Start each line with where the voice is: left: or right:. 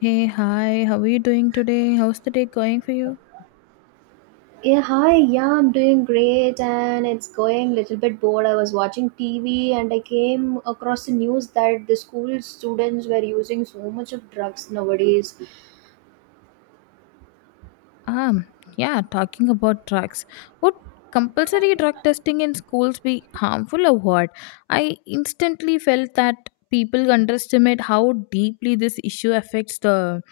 left: Hey, hi, how are you doing today? How's the day going for you?
right: Yeah, hi. Yeah, I'm doing great and it's going a little bit bored. I was watching TV and I came across the news that the school students were using so much of drugs nowadays.
left: Um, yeah, talking about drugs. Would compulsory drug testing in schools be harmful or what? I instantly felt that people underestimate how deeply this issue affects the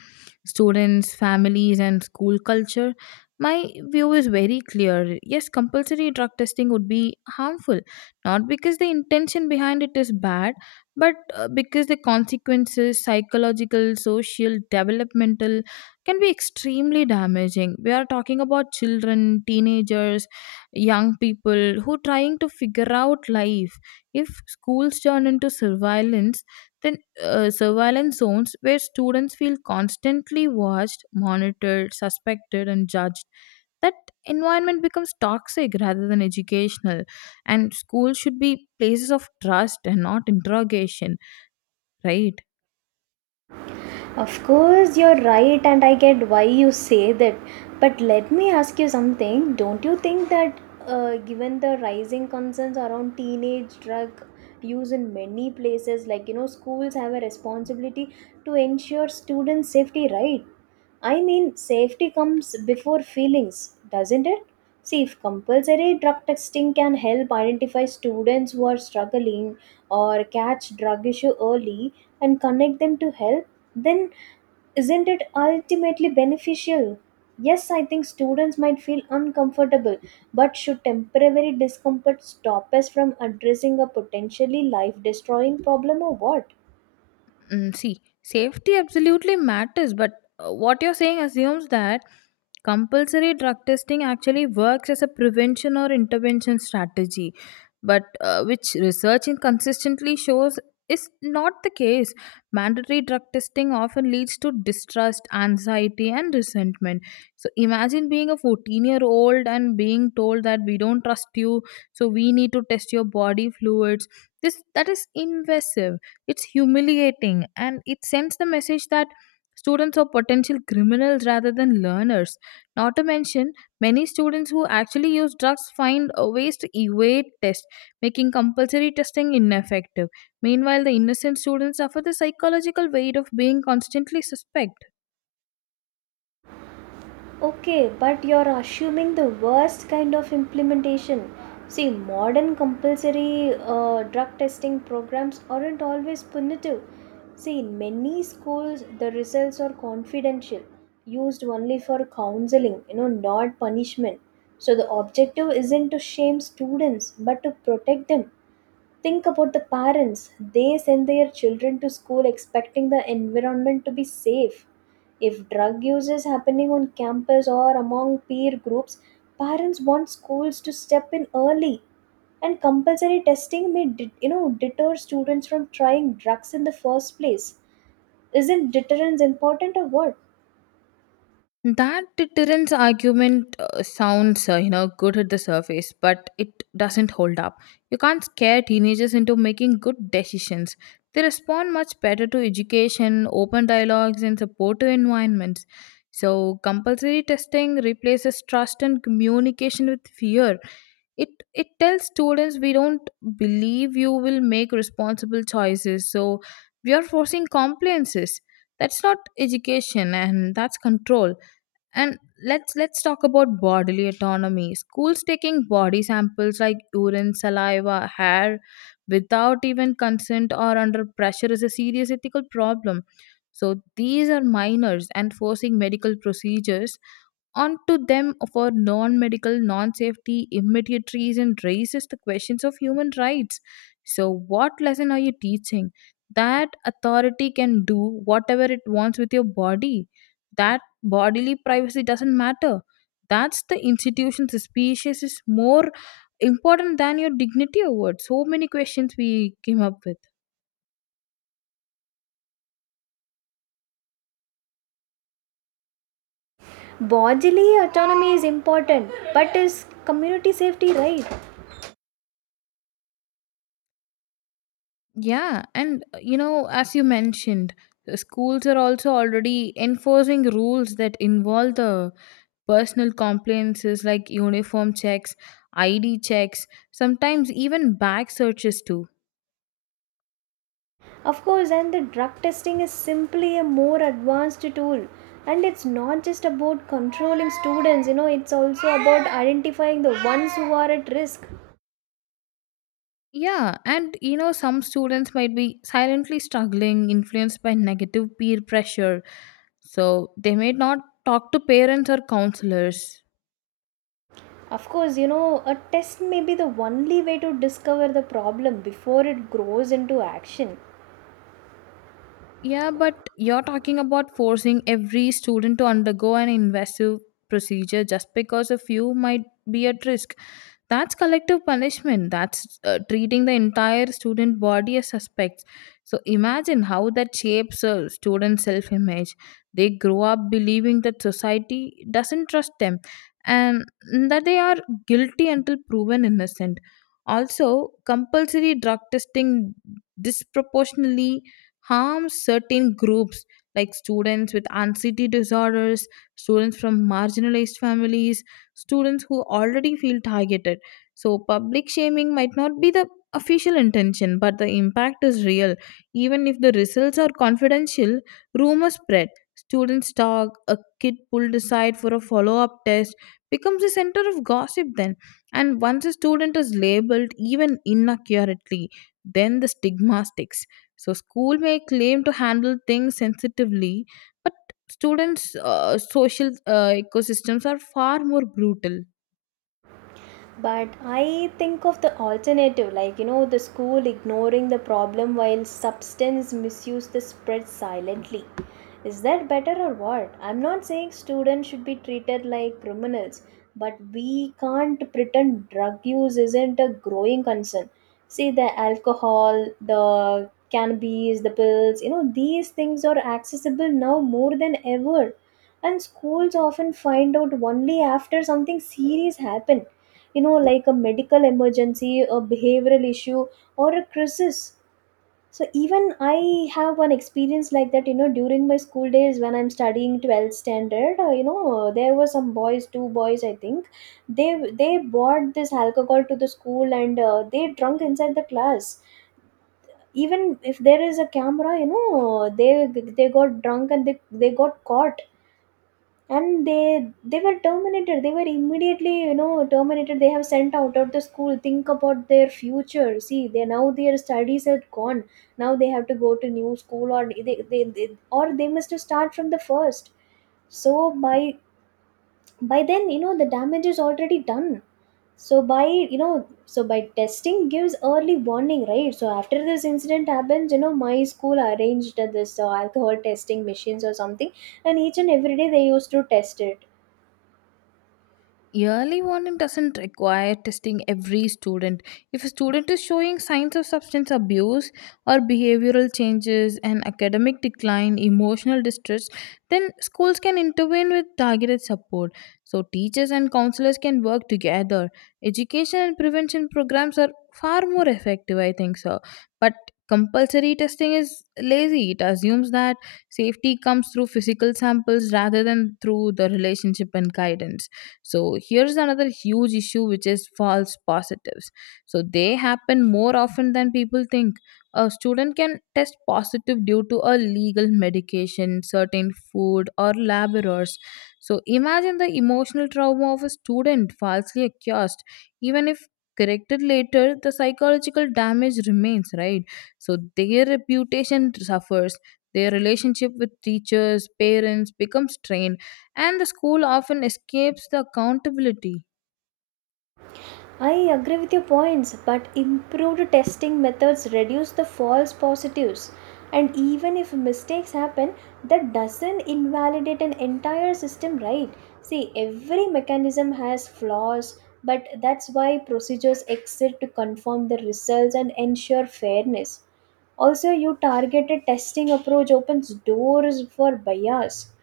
left: students, families, and school culture. My view is very clear. Yes, compulsory drug testing would be harmful, not because the intention behind it is bad, but because the consequences, psychological, social, developmental, can be extremely damaging. We are talking about children, teenagers, young people who trying to figure out life. If schools turn into surveillance, then surveillance zones where students feel constantly watched, monitored, suspected, and judged, that environment becomes toxic rather than educational. And schools should be places of trust and not interrogation, right?
right: Of course, you're right, and I get why you say that. But let me ask you something. Don't you think that, given the rising concerns around teenage drug use in many places, like schools have a responsibility to ensure students' safety, right? I mean, safety comes before feelings, doesn't it? See, if compulsory drug testing can help identify students who are struggling or catch drug issue early and connect them to help, then isn't it ultimately beneficial? Yes, I think students might feel uncomfortable, but should temporary discomfort stop us from addressing a potentially life destroying problem or what?
left: Mm, see, safety absolutely matters, but what you're saying assumes that compulsory drug testing actually works as a prevention or intervention strategy, but which research consistently shows is not the case. Mandatory drug testing often leads to distrust, anxiety, and resentment. So imagine being a 14-year-old and being told that we don't trust you, so we need to test your body fluids. This That is invasive. It's humiliating, and it sends the message that students are potential criminals rather than learners, not to mention, many students who actually use drugs find ways to evade tests, making compulsory testing ineffective. Meanwhile, the innocent students suffer the psychological weight of being constantly suspect.
right: Okay, but you're assuming the worst kind of implementation. See, modern compulsory drug testing programs aren't always punitive. See, in many schools, the results are confidential, used only for counseling, not punishment. So the objective isn't to shame students, but to protect them. Think about the parents. They send their children to school expecting the environment to be safe. If drug use is happening on campus or among peer groups, parents want schools to step in early. And compulsory testing may deter students from trying drugs in the first place. Isn't deterrence important or what?
left: That deterrence argument sounds, good at the surface, but it doesn't hold up. You can't scare teenagers into making good decisions. They respond much better to education, open dialogues, and supportive environments. So, compulsory testing replaces trust and communication with fear. It tells students we don't believe you will make responsible choices. So, we are forcing compliances. That's not education, and that's control. And let's talk about bodily autonomy. Schools taking body samples like urine, saliva, hair without even consent or under pressure is a serious ethical problem. So these are minors, and forcing medical procedures onto them for non-medical, non-safety immediate reason raises the questions of human rights. So what lesson are you teaching? That authority can do whatever it wants with your body? That bodily privacy doesn't matter? That's the institution's species is more important than your dignity award. So many questions we came up with.
right: Bodily autonomy is important, but is community safety right?
left: Yeah, and you know, as you mentioned, the schools are also already enforcing rules that involve the personal compliances like uniform checks, ID checks, sometimes even bag searches too.
right: Of course, and the drug testing is simply a more advanced tool. And it's not just about controlling students, it's also about identifying the ones who are at risk.
left: Yeah, and you know, some students might be silently struggling, influenced by negative peer pressure, so they may not talk to parents or counselors.
right: Of course, a test may be the only way to discover the problem before it grows into action.
left: Yeah, but you're talking about forcing every student to undergo an invasive procedure just because a few might be at risk. That's collective punishment. That's treating the entire student body as suspects. So imagine how that shapes a student's self image. They grow up believing that society doesn't trust them and that they are guilty until proven innocent. Also, compulsory drug testing disproportionately harms certain groups like students with anxiety disorders, students from marginalized families, students who already feel targeted. So, public shaming might not be the official intention, but the impact is real. Even if the results are confidential, rumors spread. Students talk, a kid pulled aside for a follow up test becomes a center of gossip then. And once a student is labeled, even inaccurately, then the stigma sticks. So school may claim to handle things sensitively, but students' social ecosystems are far more brutal.
right: But I think of the alternative, like the school ignoring the problem while substance misuse the spread silently. Is that better, or what? I'm not saying students should be treated like criminals, but we can't pretend drug use isn't a growing concern. See, the alcohol, the cannabis, the pills, these things are accessible now more than ever. And schools often find out only after something serious happens, like a medical emergency, a behavioral issue, or a crisis. So even I have one experience like that, during my school days when I'm studying 12th standard. There were some boys, two boys I think, they they bought this alcohol to the school, and they drunk inside the class. Even if there is a camera, they got drunk and they got caught. And they were terminated. They were immediately terminated. They have sent out of the school. Think about their future. See, they now, their studies had gone. Now they have to go to new school, or they must start from the first. So by then, the damage is already done. So, by testing gives early warning, right? So after this incident happens, my school arranged this alcohol testing machines or something, and each and every day they used to test it.
left: Yearly warning doesn't require testing every student. If a student is showing signs of substance abuse or behavioral changes and academic decline, emotional distress, then schools can intervene with targeted support. So, teachers and counselors can work together. Education and prevention programs are far more effective, I think so. But compulsory testing is lazy. It assumes that safety comes through physical samples rather than through the relationship and guidance. So here's another huge issue, which is false positives. So they happen more often than people think. A student can test positive due to a legal medication, certain food, or lab errors. So imagine the emotional trauma of a student falsely accused. Even if corrected later, the psychological damage remains, right? So their reputation suffers, their relationship with teachers, parents becomes strained, and the school often escapes the accountability.
right: I agree with your points, but improved testing methods reduce the false positives. And even if mistakes happen, that doesn't invalidate an entire system, right? See, every mechanism has flaws, but that's why procedures exist to confirm the results and ensure fairness. Also, your targeted testing approach opens doors for bias.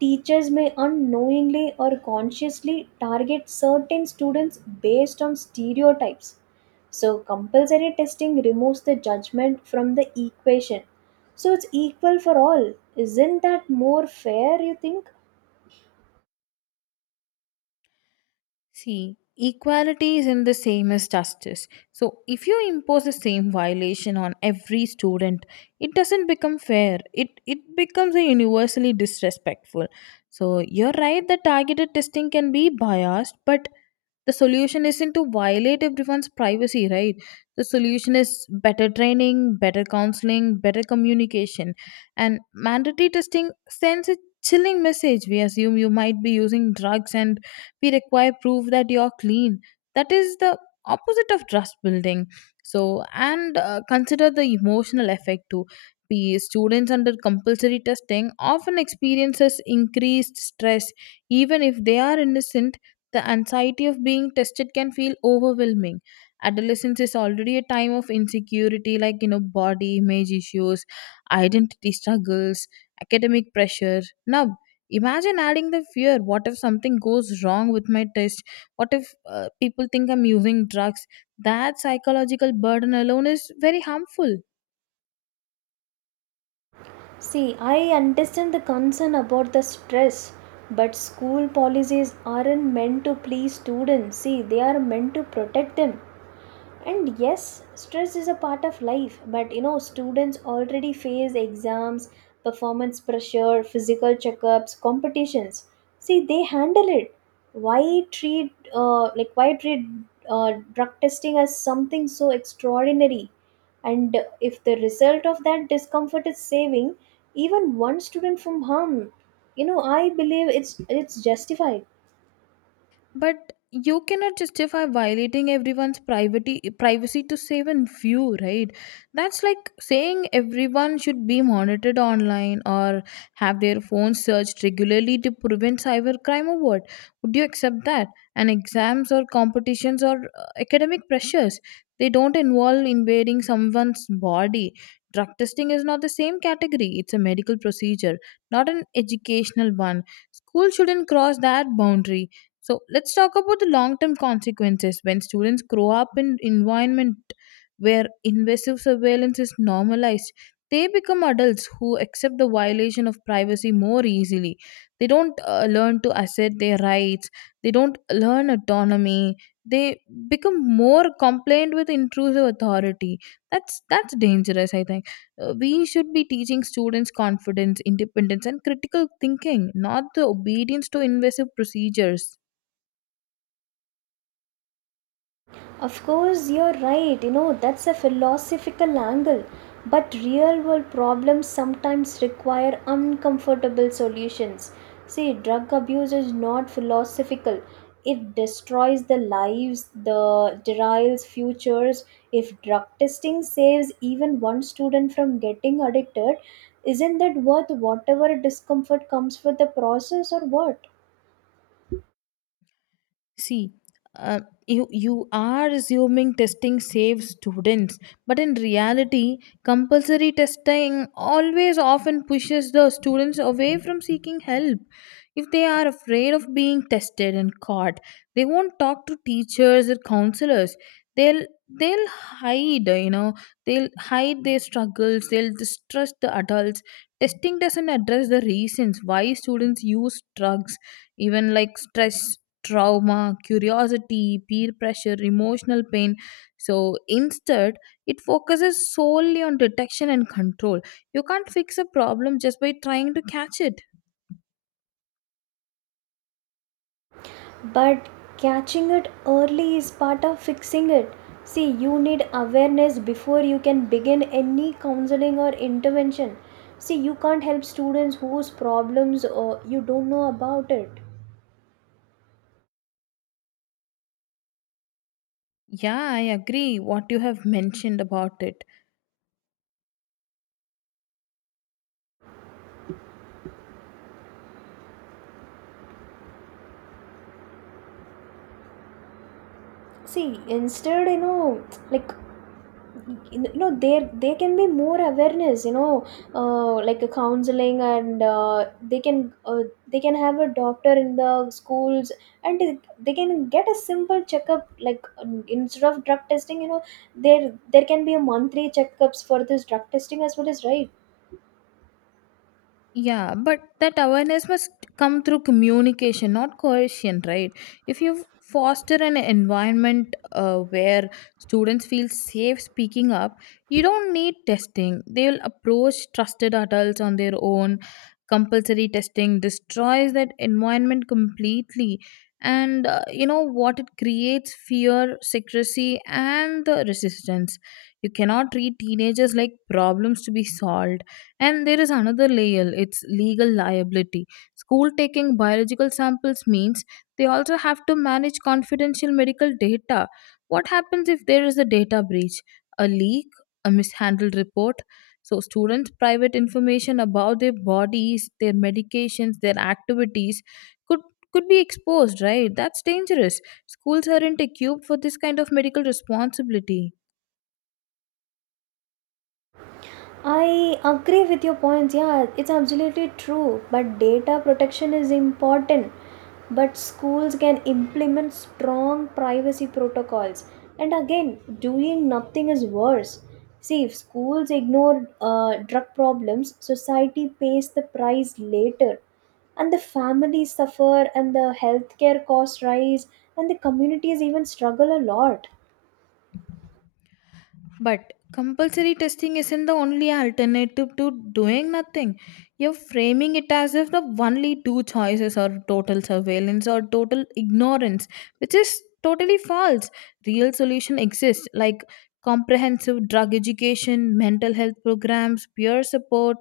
right: Teachers may unknowingly or consciously target certain students based on stereotypes. So, compulsory testing removes the judgment from the equation. So, it's equal for all. Isn't that more fair, you think?
left: See, equality isn't the same as justice. So, if you impose the same violation on every student, it doesn't become fair. It becomes a universally disrespectful. So, you're right that targeted testing can be biased, but the solution isn't to violate everyone's privacy, right? The solution is better training, better counseling, better communication. And mandatory testing sends a chilling message. We assume you might be using drugs and we require proof that you're clean. That is the opposite of trust building. So and consider the emotional effect too. P students under compulsory testing often experiences increased stress. Even if they are innocent, the anxiety of being tested can feel overwhelming. Adolescence is already a time of insecurity, like you know, body image issues, identity struggles, academic pressure. Now imagine adding the fear. What if something goes wrong with my test? What if people think I'm using drugs? That psychological burden alone is very harmful.
right: See, I understand the concern about the stress, but school policies aren't meant to please students. See, they are meant to protect them. And yes, stress is a part of life, but students already face exams, performance pressure, physical checkups, competitions. See, they handle it. Why treat drug testing as something so extraordinary? And if the result of that discomfort is saving even one student from harm, I believe it's justified.
left: But you cannot justify violating everyone's privacy to save and view, right? That's like saying everyone should be monitored online or have their phones searched regularly to prevent cybercrime or what? Would you accept that? And exams or competitions or academic pressures, they don't involve invading someone's body. Drug testing is not the same category. It's a medical procedure, not an educational one. School shouldn't cross that boundary. So let's talk about the long term consequences. When students grow up in environment where invasive surveillance is normalized, they become adults who accept the violation of privacy more easily. They don't learn to assert their rights. They don't learn autonomy. They become more compliant with intrusive authority. That's dangerous, I think. We should be teaching students confidence, independence, and critical thinking, not the obedience to invasive procedures.
right: Of course, you're right. That's a philosophical angle. But real world problems sometimes require uncomfortable solutions. See, drug abuse is not philosophical. It destroys the lives, the derails futures. If drug testing saves even one student from getting addicted, isn't that worth whatever discomfort comes with the process or what?
left: See, uh, you are assuming testing saves students, but in reality, compulsory testing always often pushes the students away from seeking help. If they are afraid of being tested and caught, they won't talk to teachers or counselors. They'll they'll hide, you know, they'll hide their struggles. They'll distrust the adults. Testing doesn't address the reasons why students use drugs, even like stress, trauma, curiosity, peer pressure, emotional pain. So instead, it focuses solely on detection and control. You can't fix a problem just by trying to catch it.
right: But catching it early is part of fixing it. See, you need awareness before you can begin any counseling or intervention. See, you can't help students whose problems you don't know about it.
left: Yeah, I agree what you have mentioned about it.
right: See, instead, like there can be more awareness. Like, a counseling, and they can uh, they can have a doctor in the schools. And they can get a simple checkup, like, instead of drug testing, there can be a monthly checkups for this drug testing as well, as right.
left: Yeah, but that awareness must come through communication, not coercion, right? If you foster an environment where students feel safe speaking up, you don't need testing. They will approach trusted adults on their own. Compulsory testing destroys that environment completely. And you know what? It creates fear, secrecy, and the resistance. You cannot treat teenagers like problems to be solved. And there is another layer, it's legal liability. School taking biological samples means they also have to manage confidential medical data. What happens if there is a data breach, a leak, a mishandled report? So, students' private information about their bodies, their medications, their activities could could be exposed, right? That's dangerous. Schools aren't equipped for this kind of medical responsibility.
right: I agree with your points. Yeah, it's absolutely true. But data protection is important. But schools can implement strong privacy protocols. And again, doing nothing is worse. See, if schools ignore drug problems, society pays the price later. And the families suffer, and the healthcare costs rise, and the communities even struggle a lot.
left: But compulsory testing isn't the only alternative to doing nothing. You're framing it as if the only two choices are total surveillance or total ignorance, which is totally false. Real solution exists like comprehensive drug education, mental health programs, peer support,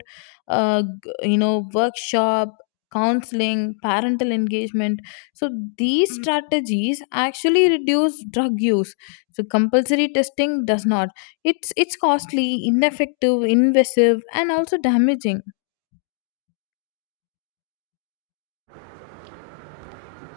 left: workshop, counseling, parental engagement. So these strategies actually reduce drug use. So compulsory testing does not. It's costly, ineffective, invasive, and also damaging.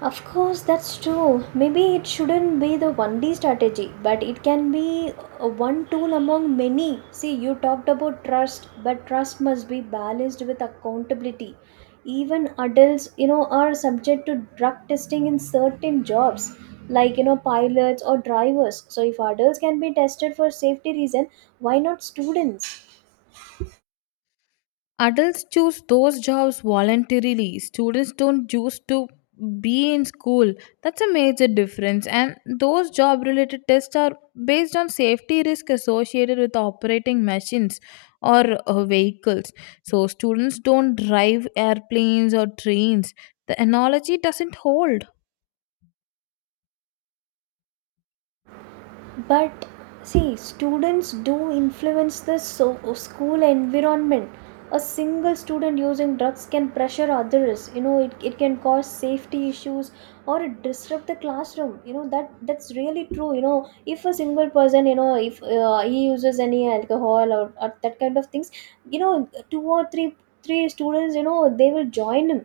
right: Of course, that's true. Maybe it shouldn't be the 1D strategy, but it can be a one tool among many. See, you talked about trust, but trust must be balanced with accountability. Even adults, are subject to drug testing in certain jobs, like pilots or drivers. So if adults can be tested for safety reason, why not students?
left: Adults choose those jobs voluntarily. Students don't choose to be in school. That's a major difference. And those job related tests are based on safety risk associated with operating machines or vehicles. So students don't drive airplanes or trains. The analogy doesn't hold.
right: But see, students do influence the school environment. A single student using drugs can pressure others, it can cause safety issues or it disrupt the classroom. That's really true. If a single person, if he uses any alcohol or that kind of things, two or three, three students, they will join him.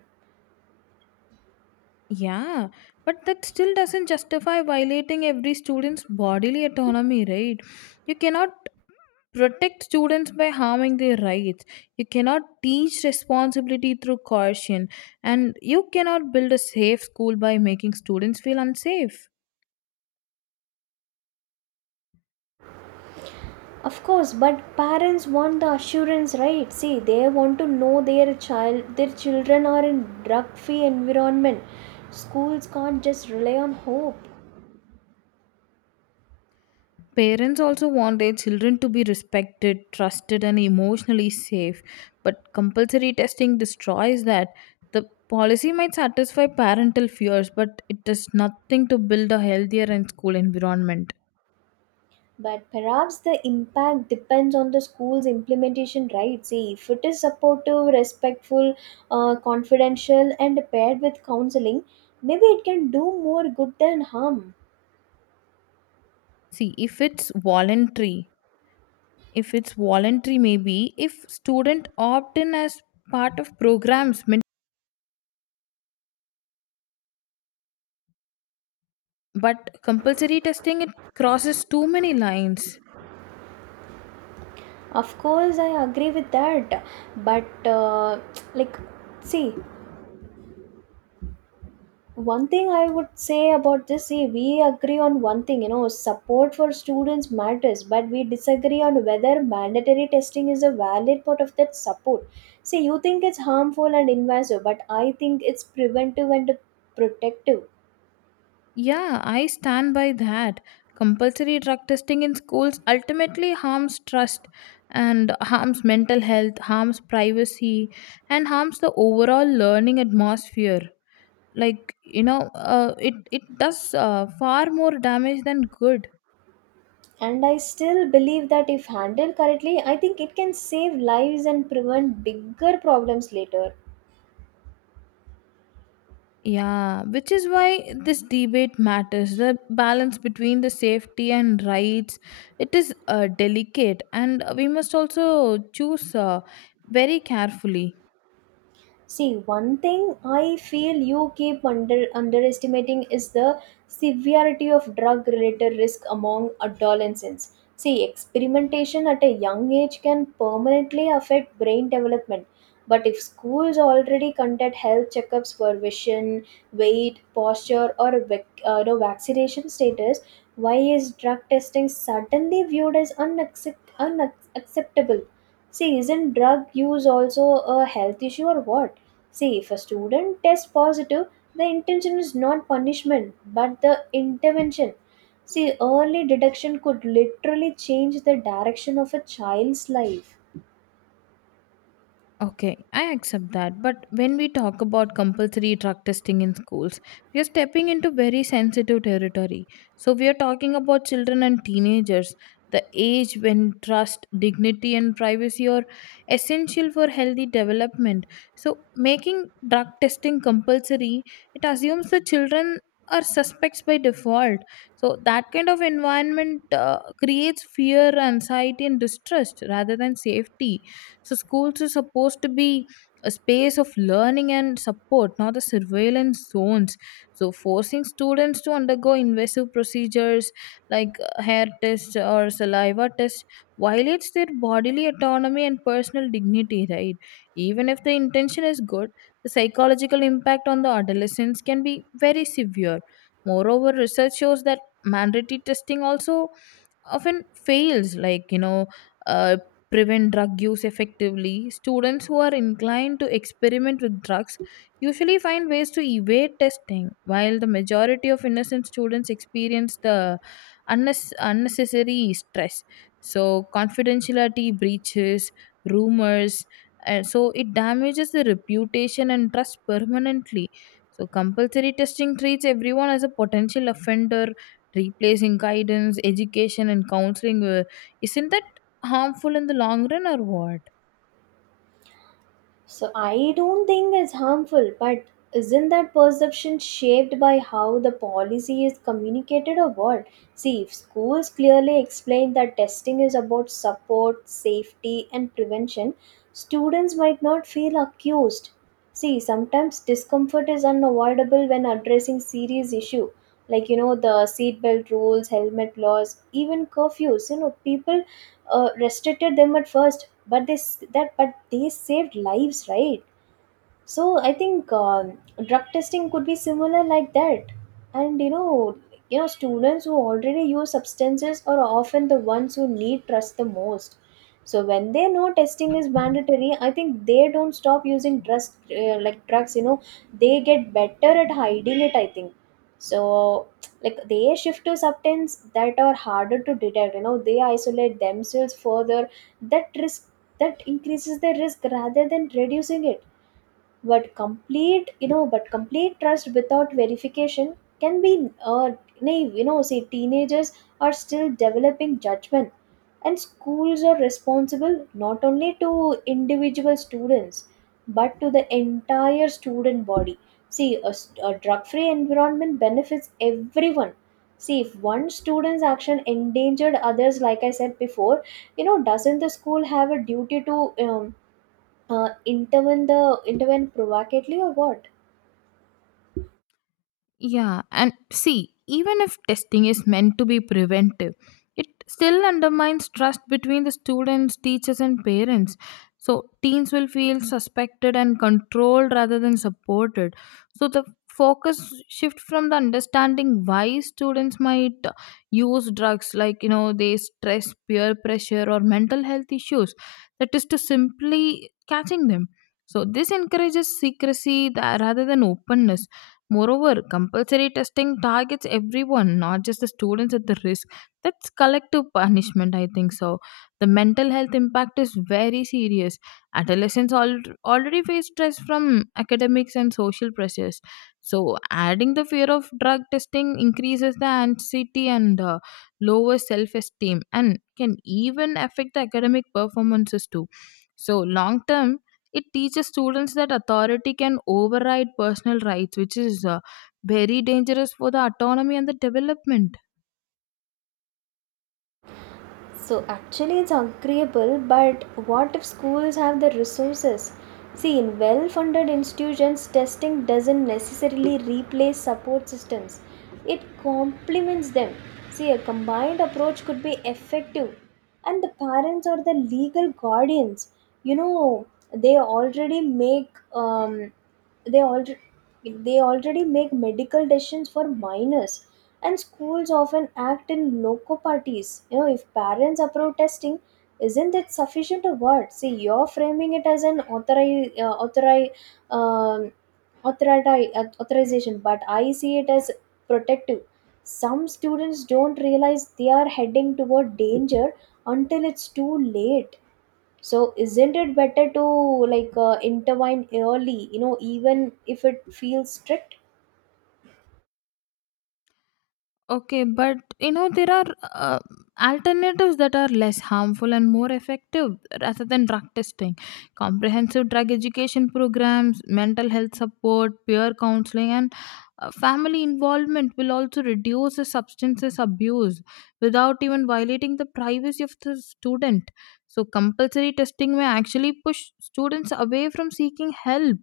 left: Yeah, but that still doesn't justify violating every student's bodily autonomy, right? You cannot protect students by harming their rights. You cannot teach responsibility through coercion. And you cannot build a safe school by making students feel unsafe.
right: Of course, but parents want the assurance, right? See, they want to know their child, their children are in drug-free environment. Schools can't just rely on hope.
left: Parents also want their children to be respected, trusted, and emotionally safe. But compulsory testing destroys that. The policy might satisfy parental fears, but it does nothing to build a healthier and school environment.
right: But perhaps the impact depends on the school's implementation, right? See, if it is supportive, respectful, confidential, and paired with counseling, maybe it can do more good than harm.
left: See, if it's voluntary, maybe if student opt in as part of programs, but compulsory testing it crosses too many lines.
right: Of course, I agree with that. But like, see, one thing I would say about this. See, we agree on one thing, support for students matters, but we disagree on whether mandatory testing is a valid part of that support. See, you think it's harmful and invasive, but I think it's preventive and protective.
left: Yeah, I stand by that. Compulsory drug testing in schools ultimately harms trust and harms mental health, harms privacy, and harms the overall learning atmosphere. It does far more damage than good.
right: And I still believe that if handled correctly, I think it can save lives and prevent bigger problems later.
left: Yeah, which is why this debate matters. The balance between the safety and rights, it is delicate, and we must also choose very carefully.
right: See, one thing I feel you keep underestimating is the severity of drug related risk among adolescents. See, experimentation at a young age can permanently affect brain development. But if schools already conduct health checkups for vision, weight, posture, or vaccination status, why is drug testing suddenly viewed as unacceptable? See, isn't drug use also a health issue or what? See, if a student tests positive, the intention is not punishment but the intervention. See, early detection could literally change the direction of a child's life.
left: Okay, I accept that. But when we talk about compulsory drug testing in schools, we are stepping into very sensitive territory. So we are talking about children and teenagers, the age when trust, dignity, and privacy are essential for healthy development. So making drug testing compulsory, it assumes the children are suspects by default. So that kind of environment creates fear, anxiety, and distrust rather than safety. So schools are supposed to be a space of learning and support, not a surveillance zones. So forcing students to undergo invasive procedures like hair test or saliva test violates their bodily autonomy and personal dignity, right? Even if the intention is good, the psychological impact on the adolescents can be very severe. Moreover, research shows that mandatory testing also often fails uh, prevent drug use effectively. Students who are inclined to experiment with drugs usually find ways to evade testing, while the majority of innocent students experience the unnecessary stress. So confidentiality breaches, rumors, and so it damages the reputation and trust permanently. So compulsory testing treats everyone as a potential offender, replacing guidance, education, and counseling. Isn't that harmful in the long run or what?
right: So I don't think it's harmful, but isn't that perception shaped by how the policy is communicated or what? See, if schools clearly explain that testing is about support, safety, and prevention, students might not feel accused. See, sometimes discomfort is unavoidable when addressing serious issue, like the seatbelt rules, helmet laws, even curfews. People restricted them at first, but they s- that but they saved lives, right? So I think, drug testing could be similar like that, and students who already use substances are often the ones who need trust the most. So when they know testing is mandatory, I think they don't stop using drugs, like drugs. They get better at hiding it. I think so. Like they shift to substances that are harder to detect. They isolate themselves further. That risk that increases the risk rather than reducing it. But complete you know but complete trust without verification can be naive. Say teenagers are still developing judgment, and schools are responsible not only to individual students but to the entire student body. See, a drug-free environment benefits everyone. See, if one student's action endangered others, like I said before, doesn't the school have a duty to uh, intervene the intervene provocatively or what?
left: Yeah, and see, even if testing is meant to be preventive, it still undermines trust between the students, teachers, and parents. So teens will feel suspected and controlled rather than supported. So the focus shift from the understanding why students might use drugs, like, you know, they stress, peer pressure, or mental health issues, that is to simply catching them. So this encourages secrecy rather than openness. Moreover, compulsory testing targets everyone, not just the students at the risk. That's collective punishment, I think so. The mental health impact is very serious. Adolescents already face stress from academics and social pressures. So adding the fear of drug testing increases the anxiety and lower self esteem and can even affect the academic performances too. So long term it teaches students that authority can override personal rights, which is very dangerous for the autonomy and the development.
right: So actually, it's agreeable. But what if schools have the resources? See, in well-funded institutions, testing doesn't necessarily replace support systems. It complements them. See, a combined approach could be effective, and the parents or the legal guardians, you know, they already make um, they already they already make medical decisions for minors, and schools often act in loco parties. If parents approve testing, isn't that sufficient a word? See, you're framing it as an authori- authori- um, authority authorization, but I see it as protective. Some students don't realize they are heading toward danger until it's too late. So isn't it better to, like intervene early, even if it feels strict?
left: Okay, but you know there are uh, alternatives that are less harmful and more effective rather than drug testing. Comprehensive drug education programs, mental health support, peer counseling, and family involvement will also reduce the substances abuse without even violating the privacy of the student. So compulsory testing may actually push students away from seeking help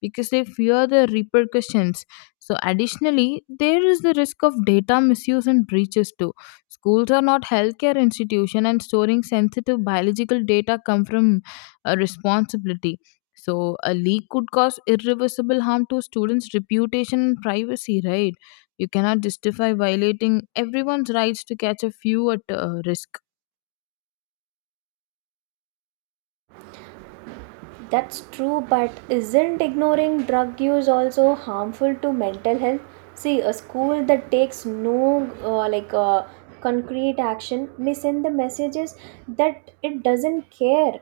left: because they fear the repercussions. So additionally, there is the risk of data misuse and breaches too. Schools are not healthcare institution, and storing sensitive biological data come from a responsibility. So a leak could cause irreversible harm to students' reputation and privacy, right? You cannot justify violating everyone's rights to catch a few at risk.
right: That's true, but isn't ignoring drug use also harmful to mental health? See, a school that takes no like concrete action may send the messages that it doesn't care.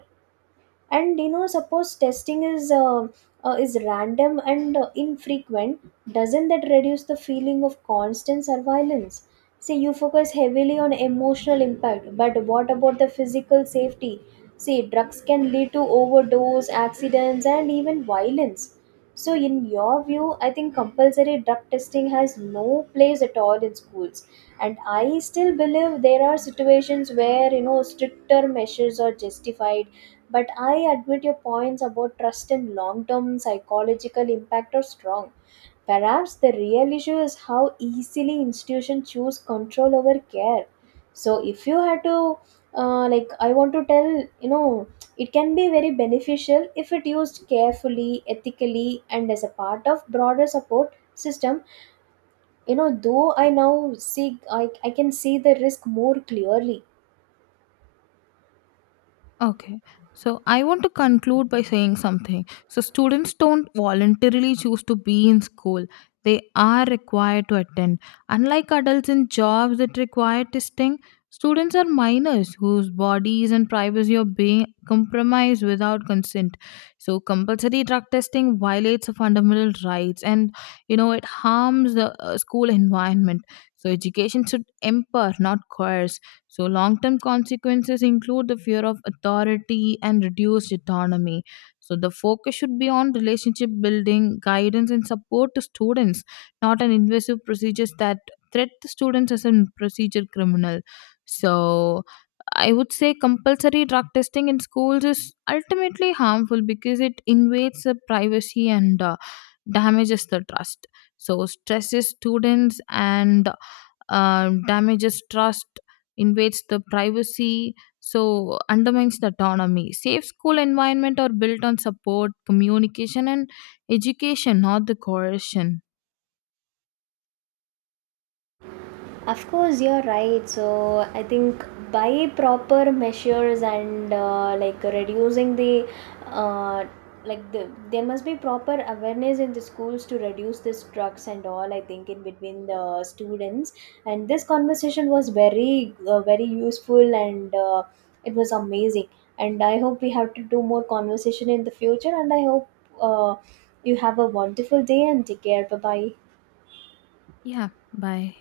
right: And suppose testing is random and infrequent, doesn't that reduce the feeling of constant surveillance? See, you focus heavily on emotional impact, but what about the physical safety? See, drugs can lead to overdose accidents and even violence. So in your view, I think compulsory drug testing has no place at all in schools, and I still believe there are situations where stricter measures are justified. But I admit your points about trust and long term psychological impact are strong. Perhaps the real issue is how easily institutions choose control over care. So if you had to, like, I want to tell, it can be very beneficial if it used carefully, ethically, and as a part of broader support system. Though I now see, I can see the risk more clearly.
left: Okay. So I want to conclude by saying something. So students don't voluntarily choose to be in school. They are required to attend. Unlike adults in jobs that require testing, students are minors whose bodies and privacy are being compromised without consent. So compulsory drug testing violates the fundamental rights and you know it harms the school environment. So education should empower, not coerce. So long term consequences include the fear of authority and reduced autonomy. So the focus should be on relationship building, guidance, and support to students, not an invasive procedures that threat the students as a procedure criminal. So I would say compulsory drug testing in schools is ultimately harmful because it invades the privacy and damages the trust. So stresses students and damages trust, invades the privacy, so undermines the autonomy. Safe school environment are built on support, communication, and education, not the coercion.
right: Of course, you're right. So I think by proper measures and like reducing the uh, like the, there must be proper awareness in the schools to reduce this drugs and all. I think in between the students, and this conversation was very useful and it was amazing, and I hope we have to do more conversation in the future, and I hope uh, you have a wonderful day and take care. Bye bye.
left: Yeah, bye.